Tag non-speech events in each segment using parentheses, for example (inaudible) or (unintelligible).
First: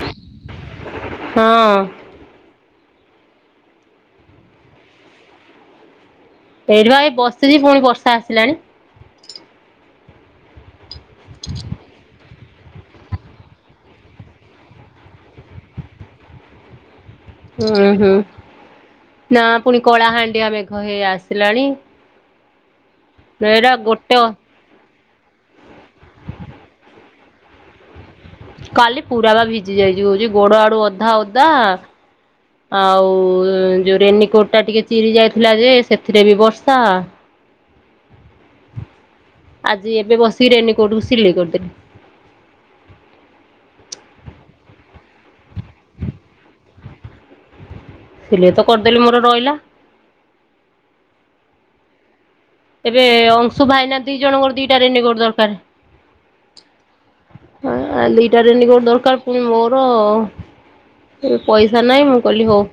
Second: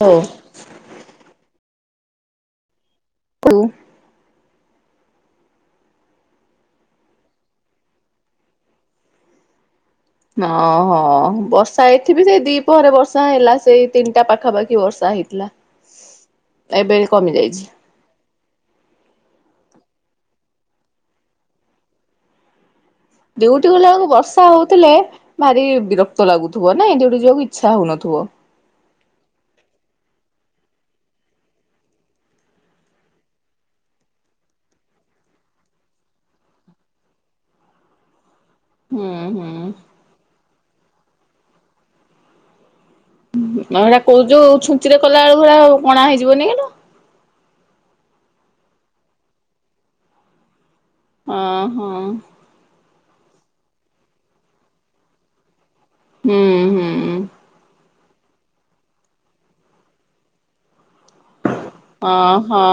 ହଁ। ହଁ। (inaudible) ଏଇଠି ବା ହେଇ ବସିଛି ପୁଣି ବର୍ଷା ଆସିଲାଣି। ହଁ ହଁ, ବର୍ଷା ହେଇଥିବି ଯଦି ପରେ ବର୍ଷା ହେଲା ସେଇ ତିନିଟା ପାଖାପାଖି ବର୍ଷା ହେଇଥିଲା। ଏବେ କମି ଯାଇଛି। ହୁଁ ହୁଁ ନା ପୁଣି କଳାହାଣ୍ଡିଆ ମେଘ ହେଇ ଆସିଲାଣି। ଡ୍ୟୁଟି ଏଇଟା ଗଲା ବେଳକୁ ଗୋଟେ ବର୍ଷା ହଉଥିଲେ ଭାରି ବିରକ୍ତ ଲାଗୁଥିବ ନାଇଁ? ଯୋଉଠି ଯିବାକୁ ଇଚ୍ଛା ହଉନଥିବ। କାଲି ପୁରା ବା ଭିଜି ଯାଇଛି କଉଛି। ଗୋଡ଼ ଆଡୁ ଅଧା ଓଦା ଆଉ ଯୋଉ ରେନିକୋଟ୍ ଟା ଟିକେ ଚିରି ଯାଇଥିଲା ଯେ ସେଥିରେ ବି ବର୍ଷା। ହୁଁ, ହୁଁ। ଆଜି ଏବେ ବସିକି ରେନିକୋଟକୁ ସିଲେଇ କରିଦେଲି। ହଁ ସେଇଟା କୋଉ ଯୋଉ ଛୁଞ୍ଚିରେ କଲାବେଳକୁ ହେରା କଣା ହେଇଯିବନି ହେଇଗୁରା। ସିଲେଇ ତ କରିଦେଲି ମୋର ରହିଲା। ଅ, ହଁ। ଏବେ ଅଂଶୁ ଭାଇନା ଦି ଜଣଙ୍କର ଦିଟା ରେନିକୋଟ ଦରକାର। ହୁଁ, ହୁଁଁ। ଅ ଆଁ ଦିଟା ରେନିକୋଟ ଦରକାର ପୁଣି ମୋର ଉଁ ପଇସା ନାଇଁ ମୁଁ କହଲି ହଉ। ଓହୋ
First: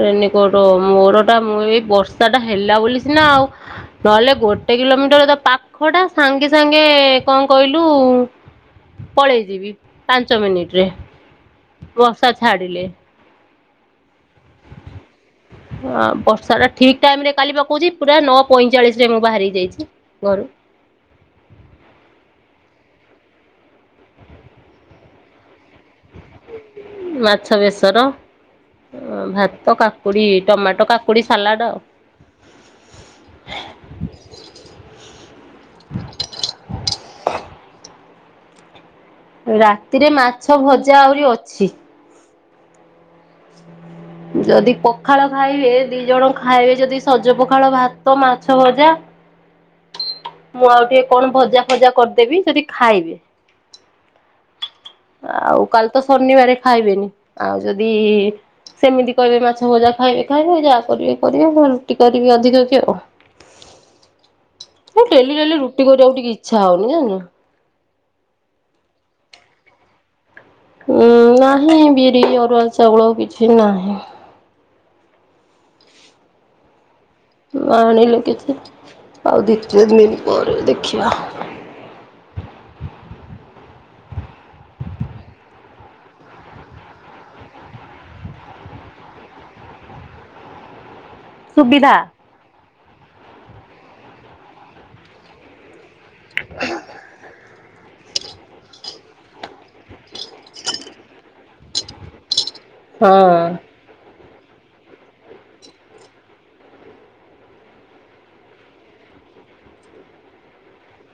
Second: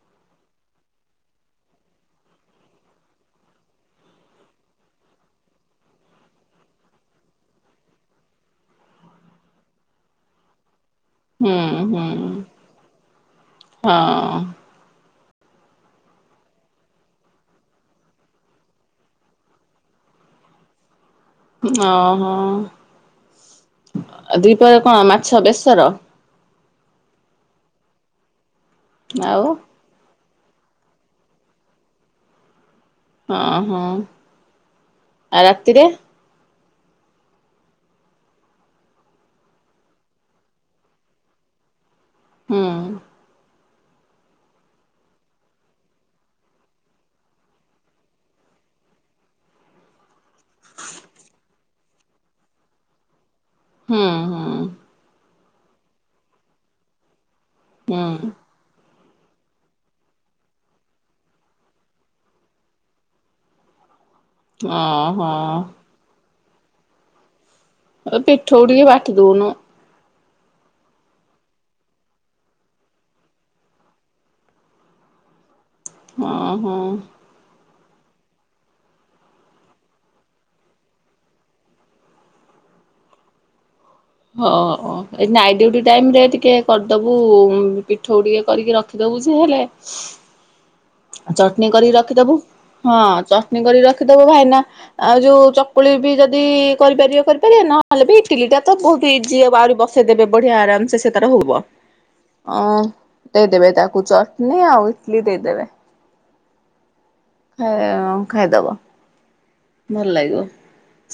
ରେନକୋଟ ମୋର ଟା ମୁଁ ଏଇ ବର୍ଷା ଟା ହେଲା ବୋଲି ସିନା ଆଉ ନହେଲେ ଗୋଟେ କିଲୋମିଟର ତ ପାଖ ଟା ସାଙ୍ଗେ ସାଙ୍ଗେ କଣ କହିଲୁ ଯୋଉ ପଳେଇ ଯିବି ପାଞ୍ଚ ମିନିଟ୍ ରେ। ହୁଁ ହୁଁ। ବର୍ଷା ଛାଡ଼ିିଲେ। ହଁ। ଆଉ ବର୍ଷା ଟା ଠିକ୍ ଟାଇମ୍ ରେ କାଲି ପା କହୁଛି ପୁରା ନଅ ପଇଁଚାଳିଶ ରେ ମୁଁ ବାହାରିକି ଯାଇଛି ଘରୁ। ହଁ, ହଁ ଆଉ ଦିପହରେ କଣ ମାଛ ବେସର? ମାଛ ବେସର ଆଉ ହଁ ଭାତ, କାକୁଡ଼ି, ଟମାଟୋ, କାକୁଡ଼ି, ସାଲାଡ଼ ଆଉ। ହଁ, ହଁ ଆଉ ରାତିରେ? ରାତିରେ ମାଛ ଭଜା ଆହୁରି ଅଛି। ହୁଁ। ଯଦି ପଖାଳ ଖାଇବେ ଦି ଜଣ ଖାଇବେ ଯଦି ସଜ ପଖାଳ, ଭାତ, ମାଛ ଭଜା (inaudible) ମୁଁ ଆଉ ଟିକେ କଣ ଭଜା ଫଜା କରିଦେବି ଯଦି ଖାଇବେ। ହୁଁ। ହୁଁ ଆଉ କାଲି ତ ଶନିବାରେ ଖାଇବେନି ଆଉ ଯଦି ହୁଁ ସେମିତି କରିବେ ମାଛ ଭଜା ଖାଇବେ ଖାଇବେ ଯାହା କରିବେ କରିବେ ରୁଟି କରିବି ଅଧିକ କି ଆଉ। (inaudible) ହେ ଓହୋ। ଡେଲି ଡେଲି ରୁଟି କରିବାକୁ ଟିକେ ଇଚ୍ଛା ହଉନି ଜାଣିଛୁ। ଏ ପିଠଉ ଟିକେ ବାଟି ଦଉନୁ। ଉଁ ନାହିଁ ବିରି ଅରୁଆ ଚାଉଳ କିଛି ନାହିଁ। ଅ ହିଁ। ମୁଁ ଆଣନି କିଛି ଆଉ ଦି ତିନି ଦିନି ଦେଖିଆ (inaudible) ହ ହ। ଏଇ ନାଇଟ୍ ଡିଉଟି ଟାଇମ୍ ରେ ଟିକେ କରିଦବୁ ପିଠଉ ଟିକେ କରିକି ରଖିଦବୁ ଯେ ହେଲେ (inaudible) ଚଟଣି କରିକି ସୁବିଧା। ରଖିଦବୁ ହଁ ଚଟଣି କରିକି ରଖିଦବୁ ଭାଇନା ଆଉ ଯୋଉ ଚ ଚକୁଳି ବି ଯଦି କରିପାରିବେ କରିପାରିବେ ନହେଲେ ବି ଇଟିଲିଟା ତ ବହୁତ ଇଯି ହବ ଆହୁରି ବସେଇ ଦେବେ ବଢିଆ ଆରାମ ସେ ସେ ତାର ହବ ହଁ ଦେଇଦେବେ ତାକୁ ଚଟନୀ ଆଉ ଇଟଲି ଦେଇଦେବେ। ହେ ଅ ଖାଇଦବ। ଭଲ ଲାଗିବ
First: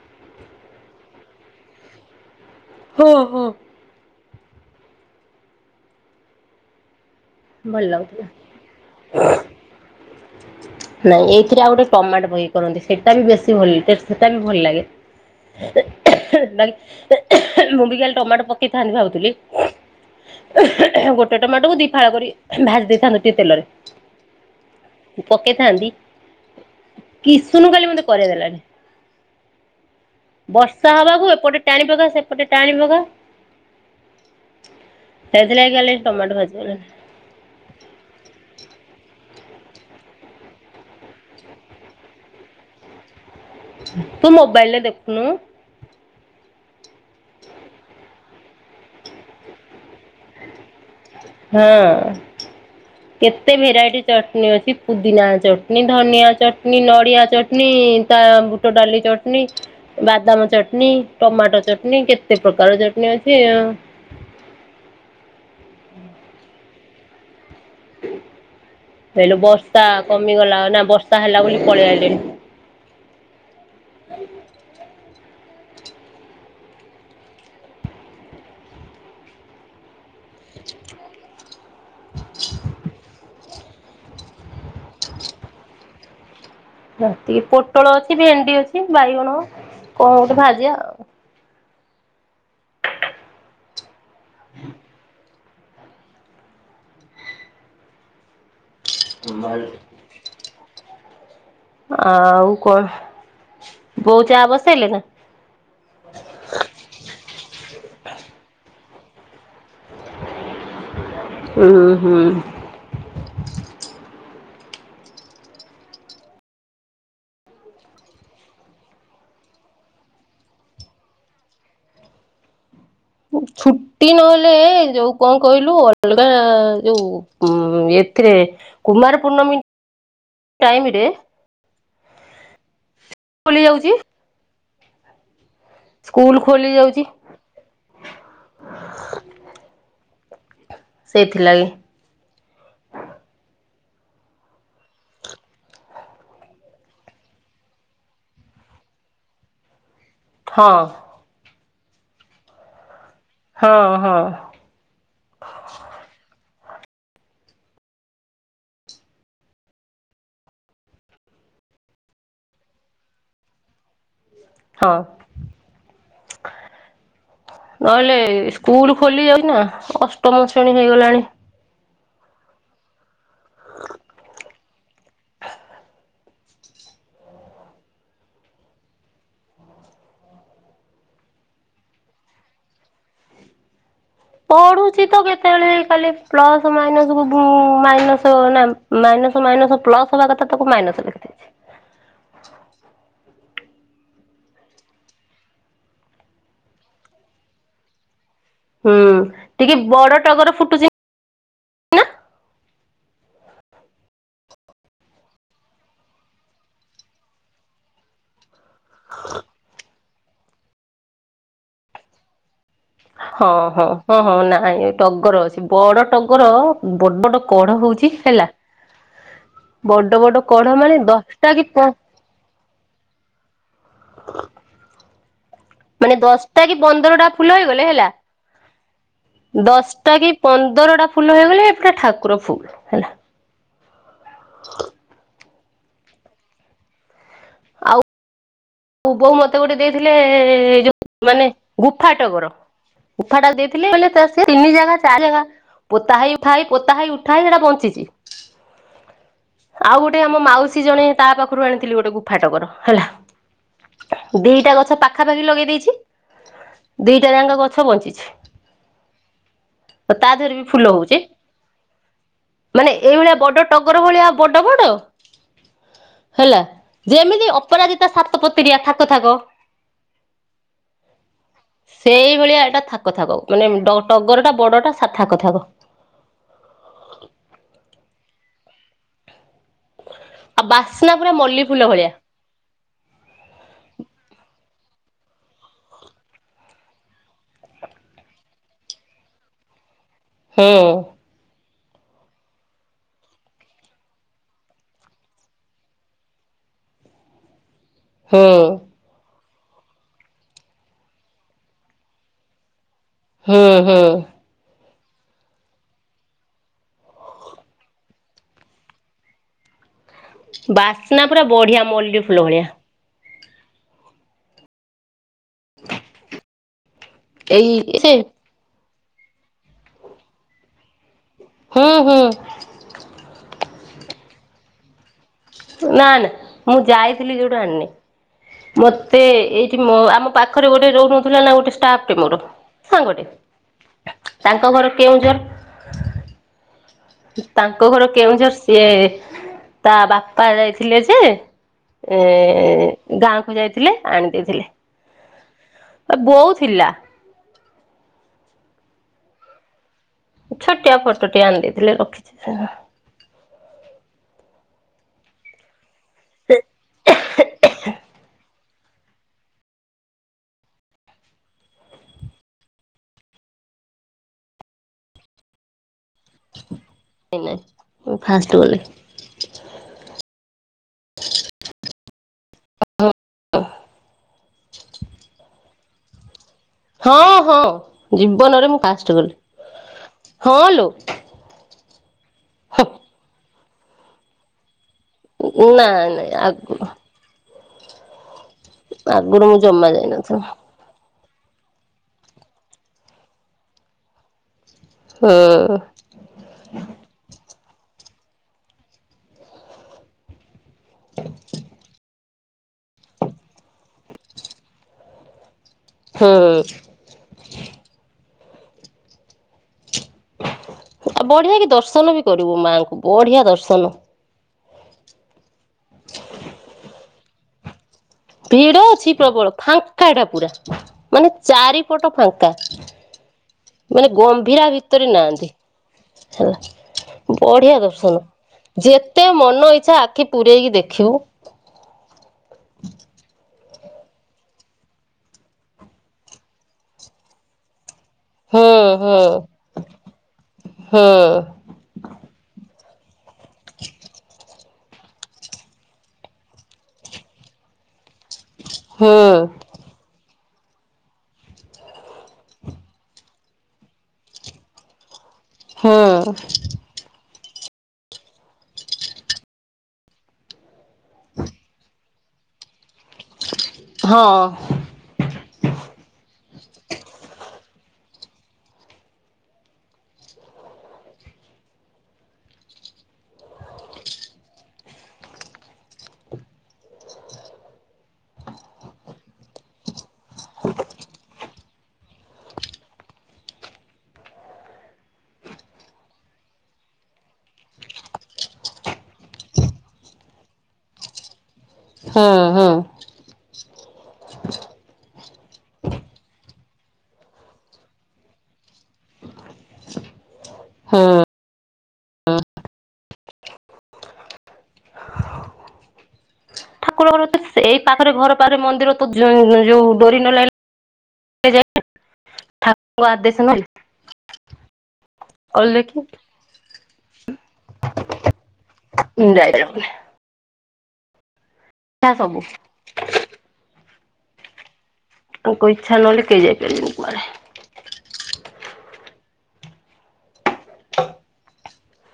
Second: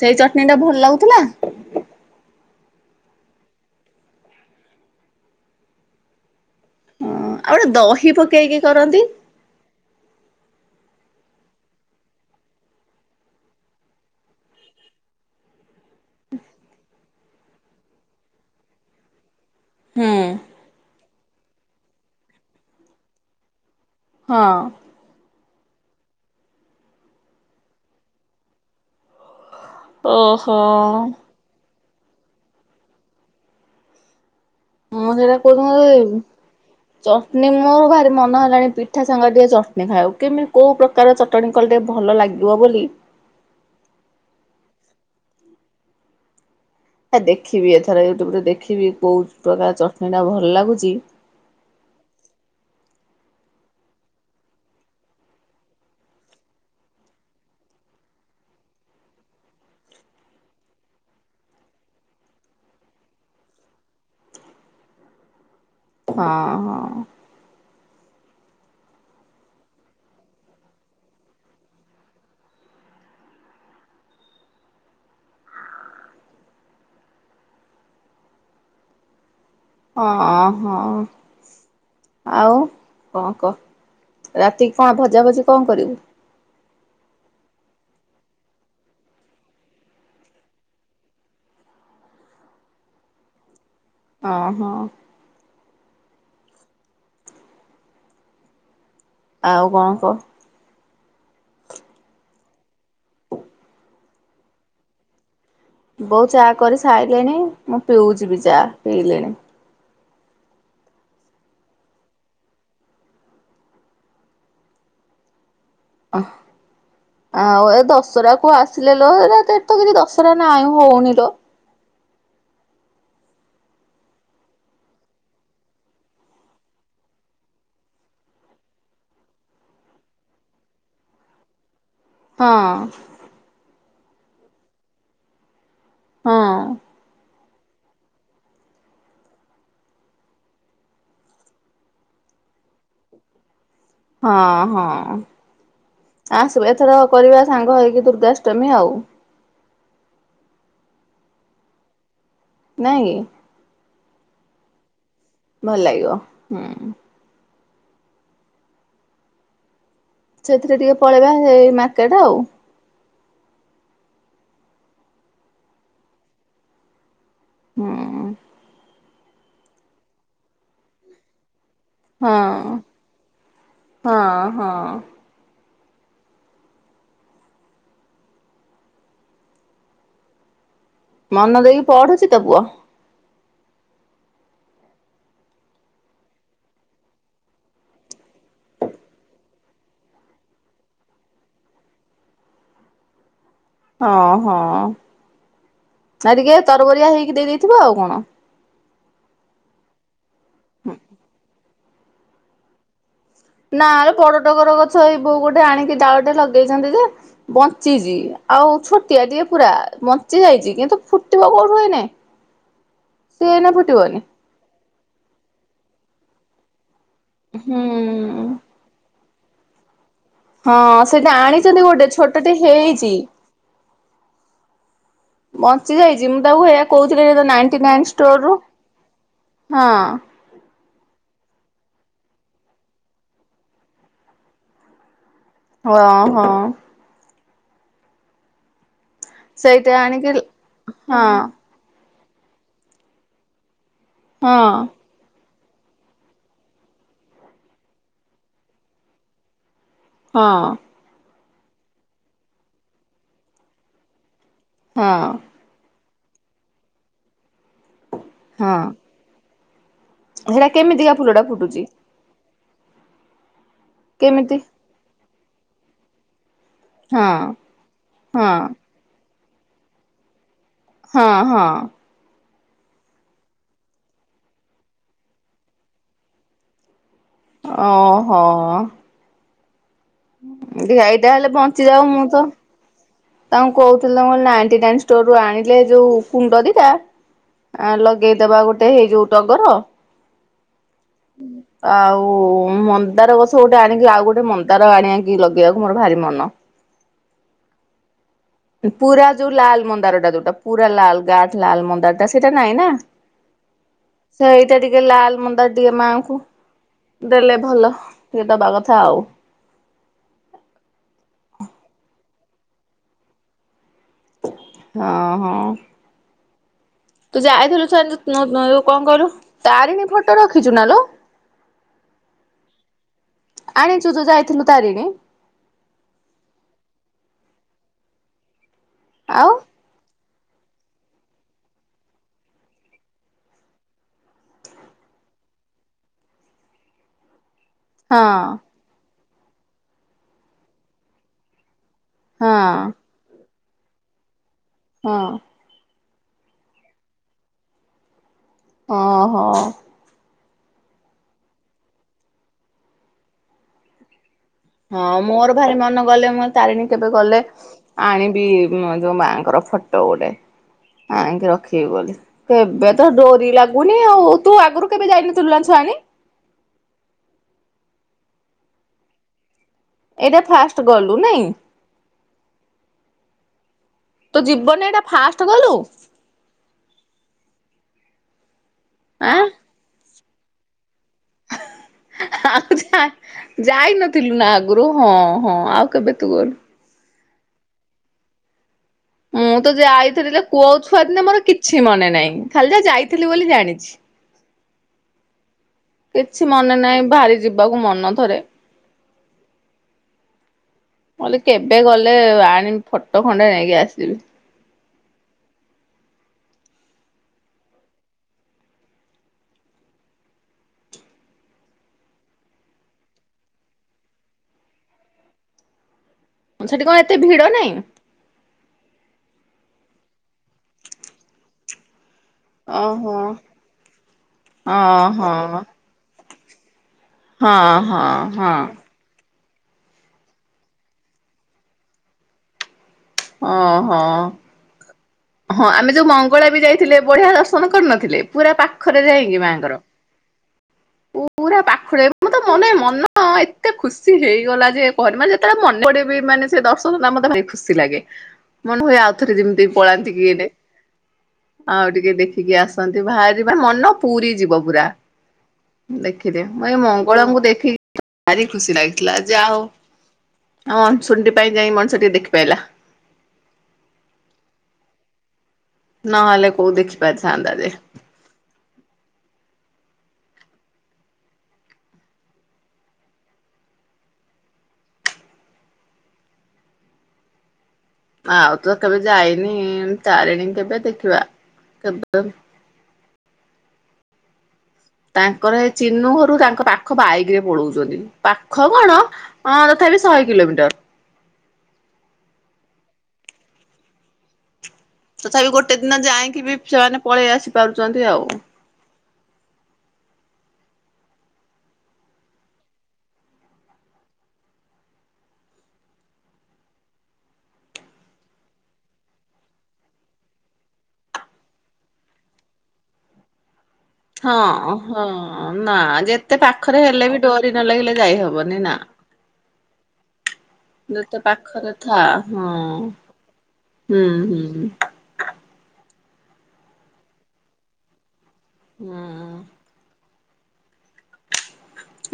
ସେଇ ଚଟଣି ଟା ଭଲ ଲାଗୁଥିଲା? ହଁ, ହଁ। ହଁ ଆଉ ଗୋଟେ ଭଲ ଦହି ଲାଗୁଥିଲା। ପକେଇକି କରନ୍ତି। ନାଇଁ ଏଇଥିରେ ଆଉ ଗୋଟେ ଟମାଟ ପକେଇକି କରନ୍ତି ସେଇଟା ବି ବେଶୀ ଭଲ ସେଟା ବି ଭଲ ଲାଗେ। (unintelligible) ଡ଼ାଲ୍ ମୁଁ ବି ଖାଲି ଟମାଟୋ ପକେଇଥାନ୍ତି ଭାବୁଥିଲି ହୁଁ ଗୋଟେ ଟମାଟୋକୁ ଦି ଫାଳ କରି ଭାଜି ଦେଇଥାନ୍ତୁ ଟିକେ ତେଲରେ। ହଁ। ପକେଇଥାନ୍ତି। ଓହୋ। ବର୍ଷା ହବାକୁ ଏପଟେ ଟାଣି ପକା ସେପଟେ ଟାଣି ପକା। ସେଇଥିଲାଗି କାଲି ଟମାଟୋ ଭାଜି ପାଇଲାନି। ଚଟ୍ଣି ମୋର ଭାରି ମନ ହେଲାଣି ପିଠା ସାଙ୍ଗେ ଟିକେ ଚଟ୍ ହେ ଭାଇ କେମିତି କୋଉ ପ୍ରକାର ଚଟଣି କଲେ ଭଲ ଲାଗିବ ବୋଲି ତୁ ମୋବାଇଲରେ ଦେଖନୁ। ଏ ଦେଖିବି ଏଥର ୟୁଟ୍ୟୁବରେ ଦେଖିବି କୋଉ ପ୍ରକାର ଚଟଣିଟା ଭଲ ଲାଗୁଛି। ହଁ। କେତେ ଭେରାଇଟି ଚଟ୍ଣି ଅଛି ପୁଦିନା ଚଟ୍ଣି ଧନିଆ ଚଟ୍ଣି ନଡ଼ିଆ ଚଟ୍ଣି ତା ବୁଟ ଡାଲି ଚଟ୍ଣି। ବାଦାମ ଚଟ୍ଣି ଟମାଟୋ ଚଟନୀ କେତେ ପ୍ରକାର ଚଟଣିୀ ଅଛି ଆଉ। ହଁ ହଁ। ହେଇଲୋ, ବର୍ଷା କମିଗଲା ନା? ବର୍ଷା ହେଲା ବୋଲି ପଳେଇ ଆଇଲେଣି। ହଁ ହଁ, ଆଉ କଣ କ? ରାତିିକି କଣ ଭଜା ଭଜି କଣ କରିବୁ? ରାତିକି ପୋଟଳ ଅଛି, ଭେଣ୍ଡି ଅଛି, ବାଇଗଣ କଣ ଗୋଟେ ଭାଜିବା ଆଉ? ଅଁ ହଁ। ଆଉ କଣ କହ? ଆଉ କଣ? ବୋଉ ଚା କରି ସାଇଲେଣି। ମୁଁ ପିଉଛି ବିି ଚା। ପିଇଲିଣି। ଉଁ ହୁଁ। ଅହଃ। ଆଉ ଏ ଦଶହରାକୁ ଆସିଲେ ଲୋ। ଏଟା ତ ଏଠି କିଛି ଦଶହରା ନାହିଁ, ହଉନି ଲୋ। ଛୁଟି ନ ହେଲେ ଯୋଉ କଣ କହିଲୁ, ଅଲଗା ଯୋଉ ଏଥିରେ କୁମାର ପୂର୍ଣ୍ଣମୀ ଟାଇମରେ ହଁ। ଖୋଲି ଯାଉଛି। ହଁ ସ୍କୁଲ ଖୋଲି ଯାଉଛି। ସେଇଥିଲାଗି। ହଁ ହଁ। ହଁ। ନାଇଁ। ହଁ ହଁ। ଭଲ ଲାଗିବ। ହୁଁ। ସେଥିରେ ଟିକେ ପଳେଇବା ହେଇ ମାର୍କେଟ ଆଉ। ହଁ। ହୁଁ ସ୍କୁୁଲ ଖୋଲି ଯାଉଚିନା। ଅଷ୍ଟମ ଶ୍ରେଣୀ ହେଇଗଲାଣି। ହଁ ହଁ ହଁ। ମନ ଦେଇ କି ପଢୁଛି ତୋ ପୁଅ। ପଢୁଛି ତ କେତେବେଳେ ଖାଲି ପ୍ଲସ୍ ମାଇନସକୁ ସବୁ ମାଇନସ୍ ନାମ୍ ମାଇନସ୍ ମାଇନସ୍ ପ୍ଲସ୍ ହବା କଥା, ତାକୁ ମାଇନସ୍ ଲେଖିଥିବେ। ହଁ ହଁ ନାଇ ଟିକେ ତରବରିଆ ହେଇକି ଦେଇ ଦେଇଥିବେ ଆଉ କଣ। ହୁଁ ଟିକେ ବଡ ଟଗର ଫୁଟୁଛି। ନା ଲୋ ବଡଟଗର ଗଛ ଏଇ ବୋଉ ଗୋଟେ ଆଣିକି ଡାଳଟେ ଲଗେଇଛନ୍ତି ଯେ ବଞ୍ଚିଛି ଆଉ ଛୋଟିଆ ଟିଏ ପୁରା ବଞ୍ଚି ଯାଇଛି କିନ୍ତୁ ଫୁଟିବ କୋଉଠୁ ଏଇନେ। (inaudible) ହଁ ହଁ ହଁ ଫୁଟିବନି ହଁ ନାଇଁ ଏ ଟଗର ଅଛି ବଡ ଟଗର ବଡ ବଡ କଢ ହଉଛି ହୁଁ। ହେଲା ବଡ ବଡ କଢ ହଁ ମାନେ ସେଟା ଦଶଟା କି ଆଣିଛନ୍ତି ପ ଗୋଟେ ଛୋଟଟେ ହେଇଛି। ବଞ୍ଚି ମାନେ ଯାଇଛି ମୁଁ ଦଶଟା ତାକୁ କି ଏଆ ପନ୍ଦରଟା କହୁଥିଲି (unintelligible) ଫୁଲ ନାଇଟି ହେଇଗଲେ ହେଲା ନାଇନ୍ ଷ୍ଟୋର ରୁ ହଁ। ପନ୍ଦର ଟା ଫୁଲ ହେଇଗଲେ ଏକା ଠାକୁର ଫୁଲ ହେଲା। ହଁ ହଁ। ପୁ ବୋଉ ମତେ ଗୋଟେ ସେଇଟା ଦେଇଥିଲେ ଆଣିକି ଏ ହଁ ଯୋଉ ମାନେ ଗୁଫାଟଗର ଗୁଫାଟା ଦେଇଥିଲେ କହିଲେ ସେ ହଁ ତିନି ଜାଗା ଚାଲେବା ପୋତା ହେଇ ଉଠା ହେଇ ପୋତା ହେଇ ଉଠା ହେଇ ସେଇଟା ବଞ୍ଚିଛି। ଆଉ ଗୋଟେ ଆମ ହଁ ମାଉସୀ ଜଣେ ତା ପାଖରୁ ଆଣିଥିଲି ଗୋଟେ ଗୁଫାଟଗର ହେଲା। ଦିଟା ଗଛ ହଁ ପାଖାପାଖି ଲଗେଇ ଦେଇଛି ଦିଟା ଯାଙ୍କ ଗଛ ବଞ୍ଚିଛି। ହଁ। ଆ ତା ଦେହରେ ବି ସେଇଟା ଫୁଲ କେମିତିକା ହଉଛି। ଫୁଲଟା ଫୁଟୁଛି ମାନେ ଏଇଭଳିଆ ବଡ ଟଗର ଭଳିଆ କେମିତି ବଡ ବଡ ହେଲା। ହଁ ଯେମିତି ଅପରାଜିତା ହଁ। ସାତପତିିରିଆ ଥାକ ଥାକ। ହଁ ହଁ। ସେଇଭଳିଆ ଏଇଟା ଥାକ ଥାକ ମାନେ ଡ ଟଗରଟା ବଡଟା ଥାକ ଥାକ। ଅ ହ। ଆଉ ଭି ବାସ୍ନା ପୁରା ଆଇଟା ହେଲେ ମଲ୍ଲି ଫୁଲ ବଞ୍ଚି ଯାଉ ଭଳିଆ ମୁଁ ତ ତାଙ୍କୁ କହୁଥିଲି ତ ନାଇନଟି ନାଇନ ଷ୍ଟୋରରୁ ଆଣିଲେ ଯୋଉ କୁଣ୍ଡ ଦିଟା ଆ ଲଗେଇଦବା ଗୋଟେ ହେଇ ଯୋଉ ଟଗର। ହୁଁ। ହୁଁ। ଆଉ ମନ୍ଦାର ଗଛ ଗୋଟେ ଆଣିକି ଆଉ ଗୋଟେ ମନ୍ଦାର ଆଣିକି ଲଗେଇବାକୁ ମୋର ଭାରି ମନ। ହୁଁ। ପୁରା ଯୋଉ ଲାଲ ମନ୍ଦାରଟା ଯୋଉଟା ପୁରା ଲାଲ ଗାଢ ଲାଲ ମନ୍ଦାର ଟା ସେଇଟା ନାଇଁ ନା। ହୁଁ ହୁଁ। ସେଇଟା ଟିକେ ଲାଲ ମନ୍ଦାର ଦିଏ ମାଆଙ୍କୁ। ଦେଲେ ଭଲ ଟିକେ ଦବା କଥା ଆଉ। ବାସ୍ନା ପୁରା ବଢିଆ ମଲ୍ଲୀ ଫୁଲ ଭଳିଆ। ହଁ ହଁ। ତୁ ଯାଇଥିଲୁ ସେ (unintelligible) କଣ କହିଲୁ ତାରିଣୀ ଫଟୋ ରଖିଛୁ ନା ଲୋ। ହୁଁ ହୁଁ। ଆଣିଚୁ ତୁ ଯାଇଥିଲୁ ତାରିଣୀ? ନା ନା ମୁଁ ଯାଇଥିଲି ଯୋଉଠୁ ଆଣିନି ମତେ ଆଉ ଏଇ କି ମୋ ଆମ ପାଖରେ ଗୋଟେ ରହୁନଥିଲା ନା ଗୋଟେ ଷ୍ଟାଫ ଟେ ମୋର ସାଙ୍ଗଟେ। ତାଙ୍କ ଘର କେଉଁଝର। ତାଙ୍କ ଘର ହଁ କେଉଁଝର ସିଏ ତା ବାପା ଯାଇଥିଲେ ଯେ ଏ ହଁ ଗାଁକୁ ଯାଇଥିଲେ ଆଣି ଦେଇଥିଲେ। ହଁ। ବୋଉ ଥିଲା। ଓହୋ। ଛୋଟିଆ ଫଟଟିଏ ଆଣି ଦେଇଥିଲେ ରଖିଛି। ହଁ ମୋର ଭାରି ମନ ଗଲେ ମୁଁ ତାରିଣୀ କେବେ ଗଲେ ଆଣିବି। ମୁଁ ଯୋଉ ମାଆଙ୍କର ଫଟ ଗୋଟେ ଆଣିକି ରଖିବି ବୋଲି। କେବେ ତ ଡୋରି ଲାଗୁନି ଆଉ ତୁ ଆଗରୁ କେବେ ଯାଇନଥିଲୁ ତୁ ଛୁଆ ଏଳେ। ସେ ନାଇଁ ମୁଁ ଫାଷ୍ଟ ଗଲି। ଏଇଟା ଫାଷ୍ଟ ଗଲୁ ନାଇଁ? ତୋ ଜୀବନରେ ଏଇଟା ଫାଷ୍ଟ ଗଲୁ। ହଁ ହଁ ଜୀବନରେ ମୁଁ ଫାଷ୍ଟ ଗଲି ଆଁ ହଁ ଲୋ। ଆଉ ଯା ଯାଇନ ଥିଲୁ ନା ଆଗରୁ ହଁ ହଁ ଆଉ ନାଇଁ କେବେ ନାଇଁ ତୁ ଗଲୁ। ଆଗରୁ ଆଗରୁ ମୁଁ ତ ଜମା ଯାଇଥିଲି ଯାଇନଥିଲି। ଯେ କୋଉ ଛୁଆ ଦିନେ ମୋର କିଛି ମନେ ନାହିଁ ଖାଲି ଯାହା ଯାଇଥିଲି ବୋଲି ଜାଣିଛି। ଓହୋ। କିଛି ମନେ ନାହିଁ ଭାରି ଯିବାକୁ ମନଥରେ। ମୁଁ କହିଲି କେବେ ଗଲେ ଆଣିବି ଫଟ ଖଣ୍ଡେ ଯାଇକି ଆସିବି। ହଉ। ଆଉ ବଢିଆ କି ଦର୍ଶନ ବି କରିବୁ ମାଙ୍କୁ ବଢିଆ ଦର୍ଶନ। ସେଠି କଣ ଏତେ ଭିଡ ନାହିଁ। ଭିଡ ଅଛି ପ୍ରବଳ ଫାଙ୍କାଟା ପୁରା ମାନେ ଚାରିପଟ ଫାଙ୍କା ଓହୋ। ମାନେ ଗମ୍ଭୀରା ଭିତରେ ଓହୋ ନାହାନ୍ତି। ହେଲା ହଁ ବଢିଆ ହଁ ଦର୍ଶନ ହଁ ଯେ ଯେତେ ମନ ଇଚ୍ଛା ଆଖି ପୁରେଇକି ଦେଖିବୁ। ଅଁ ହଁ। ହଁ ଆମେ ଯୋଉ ମଙ୍ଗଳା ବି ଯାଇଥିଲେ ବଢିଆ ଦର୍ଶନ କରିନଥିଲେ। ପୁରା ହୁଁ ପାଖରେ ହୁଁ। ଯାଇକି ମାଙ୍କର ହୁଁ ପୁରା ପାଖରେ ମତେ ମନେ ମନ ଏତେ ଖୁସି ହେଇଗଲା ଯେ କହନି ମାନେ ଯେତେବେଳେ ମନେ ପଡେ ବି ମାନେ ସେ ଦର୍ଶନ ତା ମତେ ଭାଇ ଖୁସି ଲାଗେ। ମନେ ହୁଏ ଆଉ ହୁଁ ଥରେ ଯେମିତି ପଳାନ୍ତିକି ଏଇନେ। ଆଉ ଟିକେ ଦେଖିକି ଆସନ୍ତି ବାହାରିବେ ମନ ପୁରି ଯିବ ପୁରା। ହୁଁ ଦେଖିଲି ମୁଁ ଏଇ ମଙ୍ଗଳାଙ୍କୁ ଦେଖିକି ଭାରି ଖୁସି ଲାଗିଥିଲା ଯା ହଉ। ହଁ ଅଛନ୍ତି ପାଇଁ ଯାଇ ମଣିଷ ଟିକେ ଦେଖିପାଇଲା। ହଁ। ନହେଲେ କୋଉ ଦେଖି ପାରିଥାନ୍ତା ଯେ। ଆଉ ତ କେବେ ଯାଇନି ତାରିଣୀ କେବେ ଦେଖିବା କେବେ। ତାଙ୍କର ହେ ଚିନୁ ଘରୁ ତାଙ୍କ ପାଖ ବାଇକରେ ପଳଉଛନ୍ତି ପାଖ କଣ ହଁ ତଥାପି ଶହେ କିଲୋମିଟର। ହଁ ହଁ ତଥାପି ବି ଗୋଟେ ଦିନ ଯାଇକି ବି ସେମାନେ ପଳେଇ ଆସି ପାରୁଚନ୍ତି ଆଉ। ହୁଁ। କଲ୍ କର ମତେ। ଏଇ ପାଖରେ ଘର ପାଖରେ ମନ୍ଦିର ପୋତୁଚନ୍ତି ଯୋଉ ଯୋଉ ଡୋରି ନ ଲଗି ସେ ଯାଇ ଠାକୁରଙ୍କ ଆଦେଶ ନହେଲେ ହଁ ହଁ ନା କଲେ କି ଯେତେ ପାଖରେ ହେଲେ ବି ଡୋରି ନ ଲାଗିଲେ ଯାଇହବନି ନା। Indirect. ଯେତେ ପାଖରେ ଥା ଯାହା ହଁ ସବୁ ହୁଁ ହୁଁ ତାଙ୍କ ଇଚ୍ଛା ନହେଲେ କେହି ଯାଇପାରିବେନି କୁଆଡ଼େ। ହୁଁ।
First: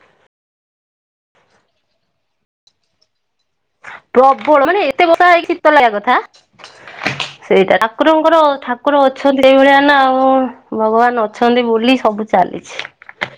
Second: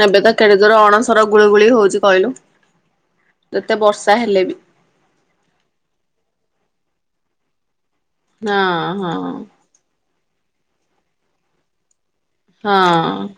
ଏବେ ତ କେଡେ ଜୋର ଅଣସର ଗୁଳୁଗୁଳି ହଉଛି କହିଲୁ। ଯେତେ ବର୍ଷ ପ୍ରବଳ ମାନେ ଏତେ ବର୍ଷା ହେଇକି ଶିତ ଲାଗିବା କଥା ସେଇଟା ଠାକୁରଙ୍କର ହଁ ଠାକୁର ହଁ। ଅଛନ୍ତି ଏଇଭଳିଆ ନା ଆଉ ଭଗବାନ ଅଛନ୍ତି ବୋଲି ସବୁ। ଚାଲିଛି। ହଁ।